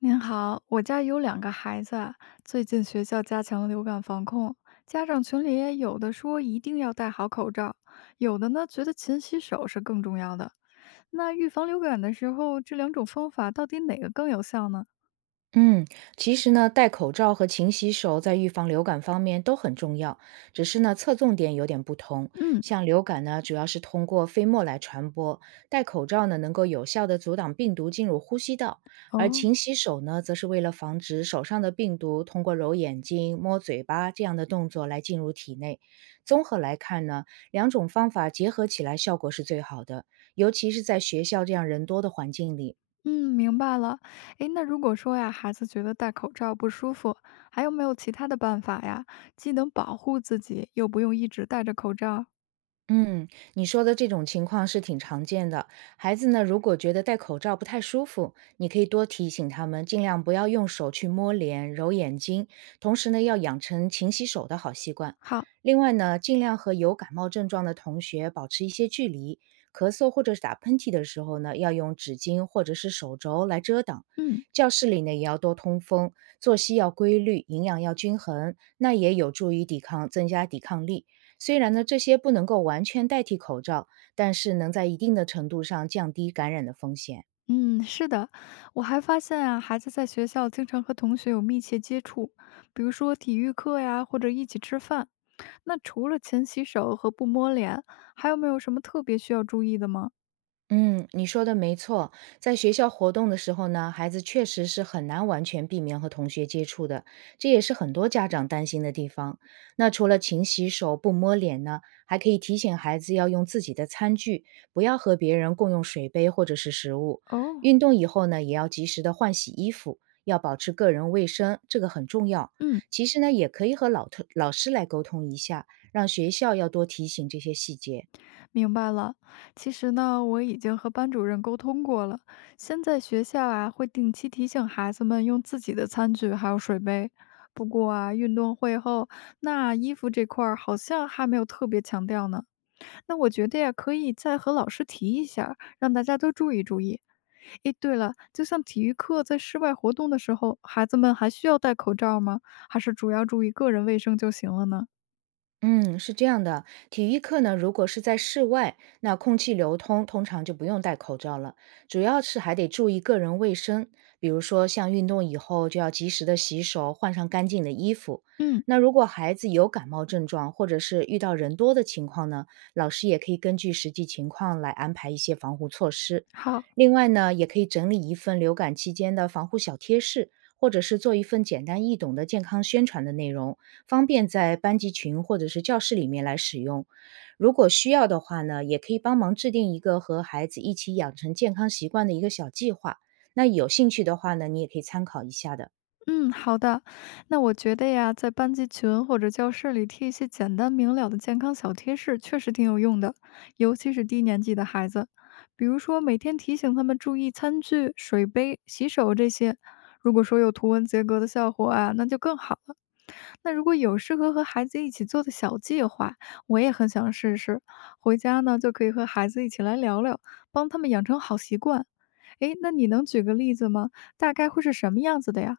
您好，我家有两个孩子啊，最近学校加强了流感防控，家长群里也有的说一定要戴好口罩，有的呢觉得勤洗手是更重要的。那预防流感的时候，这两种方法到底哪个更有效呢？嗯，其实呢，戴口罩和勤洗手在预防流感方面都很重要，只是呢，侧重点有点不同。嗯，像流感呢，主要是通过飞沫来传播，戴口罩呢能够有效的阻挡病毒进入呼吸道，而哦，勤洗手呢，则是为了防止手上的病毒通过揉眼睛、摸嘴巴这样的动作来进入体内。综合来看呢，两种方法结合起来效果是最好的，尤其是在学校这样人多的环境里。嗯，明白了。诶，那如果说呀，孩子觉得戴口罩不舒服，还有没有其他的办法呀？既能保护自己，又不用一直戴着口罩？嗯，你说的这种情况是挺常见的。孩子呢，如果觉得戴口罩不太舒服，你可以多提醒他们，尽量不要用手去摸脸、揉眼睛。同时呢，要养成勤洗手的好习惯。好，另外呢，尽量和有感冒症状的同学保持一些距离。咳嗽或者是打喷嚏的时候呢，要用纸巾或者是手肘来遮挡。嗯。教室里呢，也要多通风，作息要规律，营养要均衡，那也有助于抵抗，增加抵抗力。虽然呢，这些不能够完全代替口罩，但是能在一定的程度上降低感染的风险。嗯，是的，我还发现啊，孩子在学校经常和同学有密切接触，比如说体育课呀，或者一起吃饭。那除了勤洗手和不摸脸，还有没有什么特别需要注意的吗？嗯，你说的没错，在学校活动的时候呢，孩子确实是很难完全避免和同学接触的，这也是很多家长担心的地方。那除了勤洗手、不摸脸呢，还可以提醒孩子要用自己的餐具，不要和别人共用水杯或者是食物。哦，运动以后呢，也要及时的换洗衣服，要保持个人卫生，这个很重要。嗯，其实呢，也可以和老师来沟通一下，让学校要多提醒这些细节。明白了。其实呢，我已经和班主任沟通过了，现在学校啊会定期提醒孩子们用自己的餐具还有水杯。不过啊，运动会后，那衣服这块儿好像还没有特别强调呢。那我觉得呀，可以再和老师提一下儿让大家都注意注意。诶，对了，就像体育课在室外活动的时候，孩子们还需要戴口罩吗？还是主要注意个人卫生就行了呢？嗯，是这样的，体育课呢，如果是在室外，那空气流通通常就不用戴口罩了，主要是还得注意个人卫生，比如说像运动以后就要及时的洗手，换上干净的衣服。嗯，那如果孩子有感冒症状，或者是遇到人多的情况呢，老师也可以根据实际情况来安排一些防护措施。好。另外呢，也可以整理一份流感期间的防护小贴士，或者是做一份简单易懂的健康宣传的内容，方便在班级群或者是教室里面来使用。如果需要的话呢，也可以帮忙制定一个和孩子一起养成健康习惯的一个小计划。那有兴趣的话呢，你也可以参考一下的。嗯，好的。那我觉得呀，在班级群或者教室里贴一些简单明了的健康小贴士，确实挺有用的，尤其是低年级的孩子。比如说，每天提醒他们注意餐具、水杯、洗手这些。如果说有图文结合的效果啊，那就更好了。那如果有适合和孩子一起做的小计划，我也很想试试。回家呢，就可以和孩子一起来聊聊，帮他们养成好习惯。诶，那你能举个例子吗？大概会是什么样子的呀？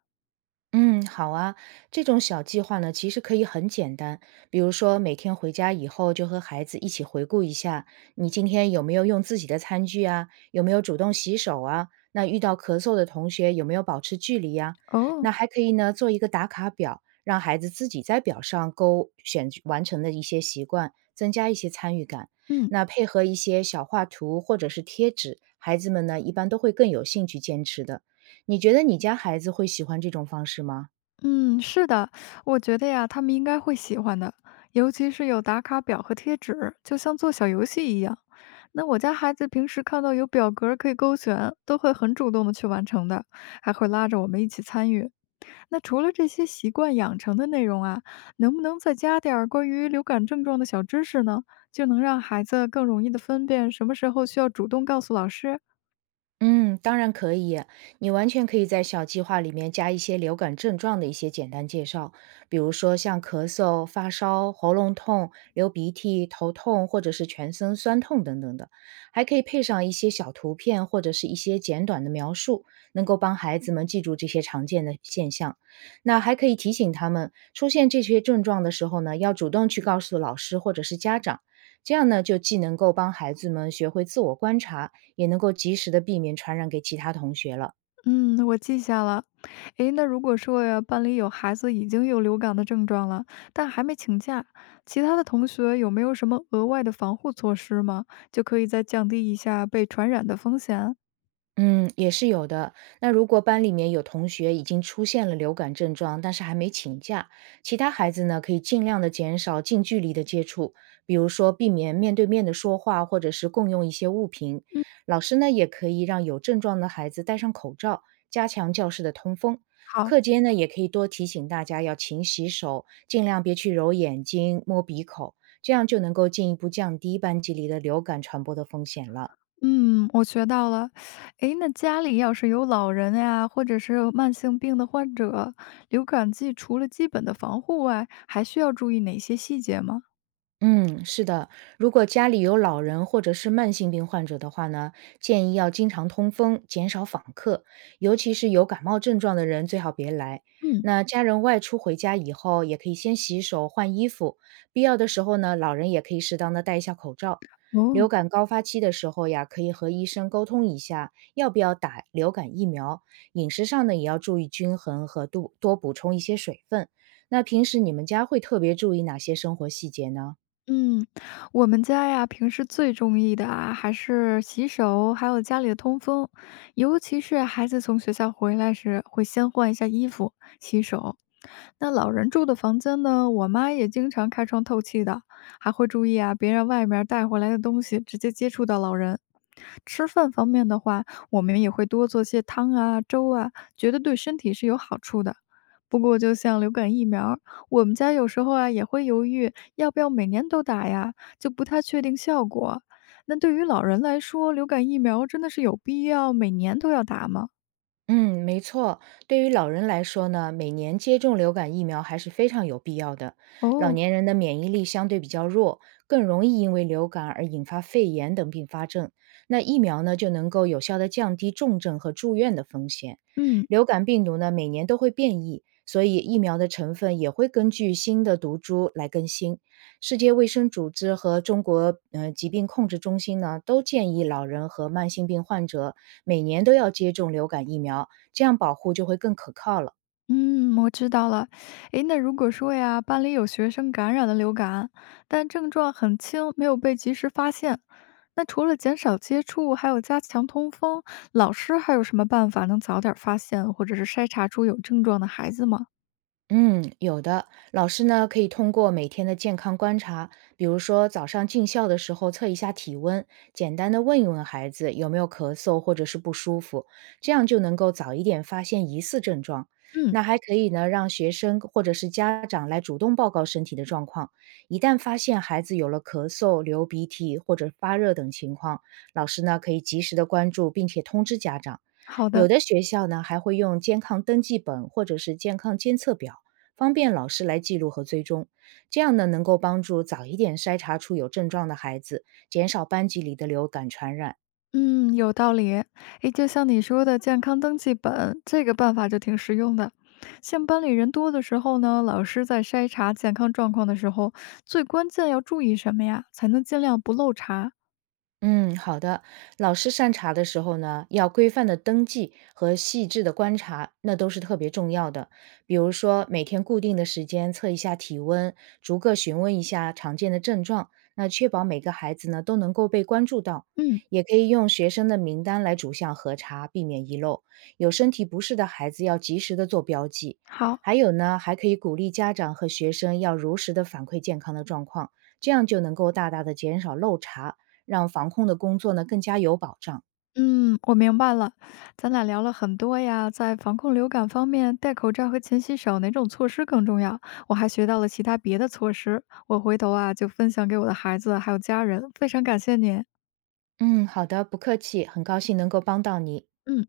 嗯，好啊，这种小计划呢，其实可以很简单，比如说每天回家以后就和孩子一起回顾一下，你今天有没有用自己的餐具啊，有没有主动洗手啊，那遇到咳嗽的同学有没有保持距离呀、哦，那还可以呢，做一个打卡表，让孩子自己在表上勾选完成的一些习惯，增加一些参与感。嗯那配合一些小画图或者是贴纸，孩子们呢一般都会更有兴趣坚持的。你觉得你家孩子会喜欢这种方式吗？嗯，是的，我觉得呀，他们应该会喜欢的，尤其是有打卡表和贴纸，就像做小游戏一样。那我家孩子平时看到有表格儿可以勾选，都会很主动的去完成的，还会拉着我们一起参与。那除了这些习惯养成的内容啊，能不能再加点儿关于流感症状的小知识呢？就能让孩子更容易的分辨什么时候需要主动告诉老师。嗯，当然可以，你完全可以在小计划里面加一些流感症状的一些简单介绍，比如说像咳嗽、发烧、喉咙痛、流鼻涕、头痛或者是全身酸痛等等的，还可以配上一些小图片或者是一些简短的描述，能够帮孩子们记住这些常见的现象。那还可以提醒他们，出现这些症状的时候呢，要主动去告诉老师或者是家长，这样呢就既能够帮孩子们学会自我观察。也能够及时的避免传染给其他同学了。嗯，我记下了。诶，那如果说呀，班里有孩子已经有流感的症状了，但还没请假，其他的同学有没有什么额外的防护措施吗？就可以再降低一下被传染的风险。嗯，也是有的。那如果班里面有同学已经出现了流感症状，但是还没请假，其他孩子呢可以尽量的减少近距离的接触，比如说避免面对面的说话，或者是共用一些物品。嗯，老师呢也可以让有症状的孩子戴上口罩，加强教室的通风。好，课间呢也可以多提醒大家要勤洗手，尽量别去揉眼睛、摸鼻口，这样就能够进一步降低班级里的流感传播的风险了。嗯，我学到了。诶，那家里要是有老人呀，或者是有慢性病的患者，流感季除了基本的防护外，还需要注意哪些细节吗？嗯，是的，如果家里有老人或者是慢性病患者的话呢，建议要经常通风，减少访客，尤其是有感冒症状的人最好别来。嗯，那家人外出回家以后，也可以先洗手、换衣服，必要的时候呢，老人也可以适当的戴一下口罩。流哦。感高发期的时候呀，可以和医生沟通一下，要不要打流感疫苗。饮食上呢，也要注意均衡和度，多补充一些水分。那平时你们家会特别注意哪些生活细节呢？嗯，我们家呀，平时最中意的啊，还是洗手，还有家里的通风。尤其是孩子从学校回来时，会先换一下衣服、洗手。那老人住的房间呢，我妈也经常开窗透气的，还会注意啊，别让外面带回来的东西直接接触到老人。吃饭方面的话，我们也会多做些汤啊、粥啊，觉得对身体是有好处的。不过，就像流感疫苗儿我们家有时候啊也会犹豫要不要每年都打呀，就不太确定效果。那对于老人来说，流感疫苗真的是有必要每年都要打吗？嗯，没错。对于老人来说呢，每年接种流感疫苗还是非常有必要的。老哦，年人的免疫力相对比较弱，更容易因为流感而引发肺炎等并发症。那疫苗呢，就能够有效的降低重症和住院的风险。嗯流感病毒呢，每年都会变异，所以疫苗的成分也会根据新的毒株来更新。世界卫生组织和中国疾病控制中心呢，都建议老人和慢性病患者每年都要接种流感疫苗，这样保护就会更可靠了。嗯，我知道了。诶，那如果说呀，班里有学生感染了流感，但症状很轻，没有被及时发现，那除了减少接触，还有加强通风，老师还有什么办法能早点发现或者是筛查出有症状的孩子吗？嗯，有的。老师呢，可以通过每天的健康观察，比如说早上进校的时候测一下体温，简单的问一问孩子有没有咳嗽或者是不舒服，这样就能够早一点发现疑似症状。嗯，那还可以呢，让学生或者是家长来主动报告身体的状况。一旦发现孩子有了咳嗽、流鼻涕或者发热等情况，老师呢可以及时的关注，并且通知家长。好有的。的学校呢还会用健康登记本或者是健康监测表。方便老师来记录和追踪。这样呢，能够帮助早一点筛查出有症状的孩子，减少班级里的流感传染。嗯，有道理。诶，就像你说的健康登记本，这个办法就挺实用的。像班里人多的时候呢，老师在筛查健康状况的时候，最关键要注意什么呀？才能尽量不漏查？嗯，好的。老师筛查的时候呢，要规范的登记和细致的观察，那都是特别重要的。比如说，每天固定的时间测一下体温，逐个询问一下常见的症状，那确保每个孩子呢都能够被关注到。嗯，也可以用学生的名单来逐项核查，避免遗漏。有身体不适的孩子要及时的做标记。好，还有呢，还可以鼓励家长和学生要如实的反馈健康的状况，这样就能够大大的减少漏查。让防控的工作呢更加有保障。嗯，我明白了。咱俩聊了很多呀，在防控流感方面，戴口罩和勤洗手哪种措施更重要？我还学到了其他别的措施，我回头啊就分享给我的孩子还有家人。非常感谢您。嗯，好的，不客气，很高兴能够帮到你。嗯。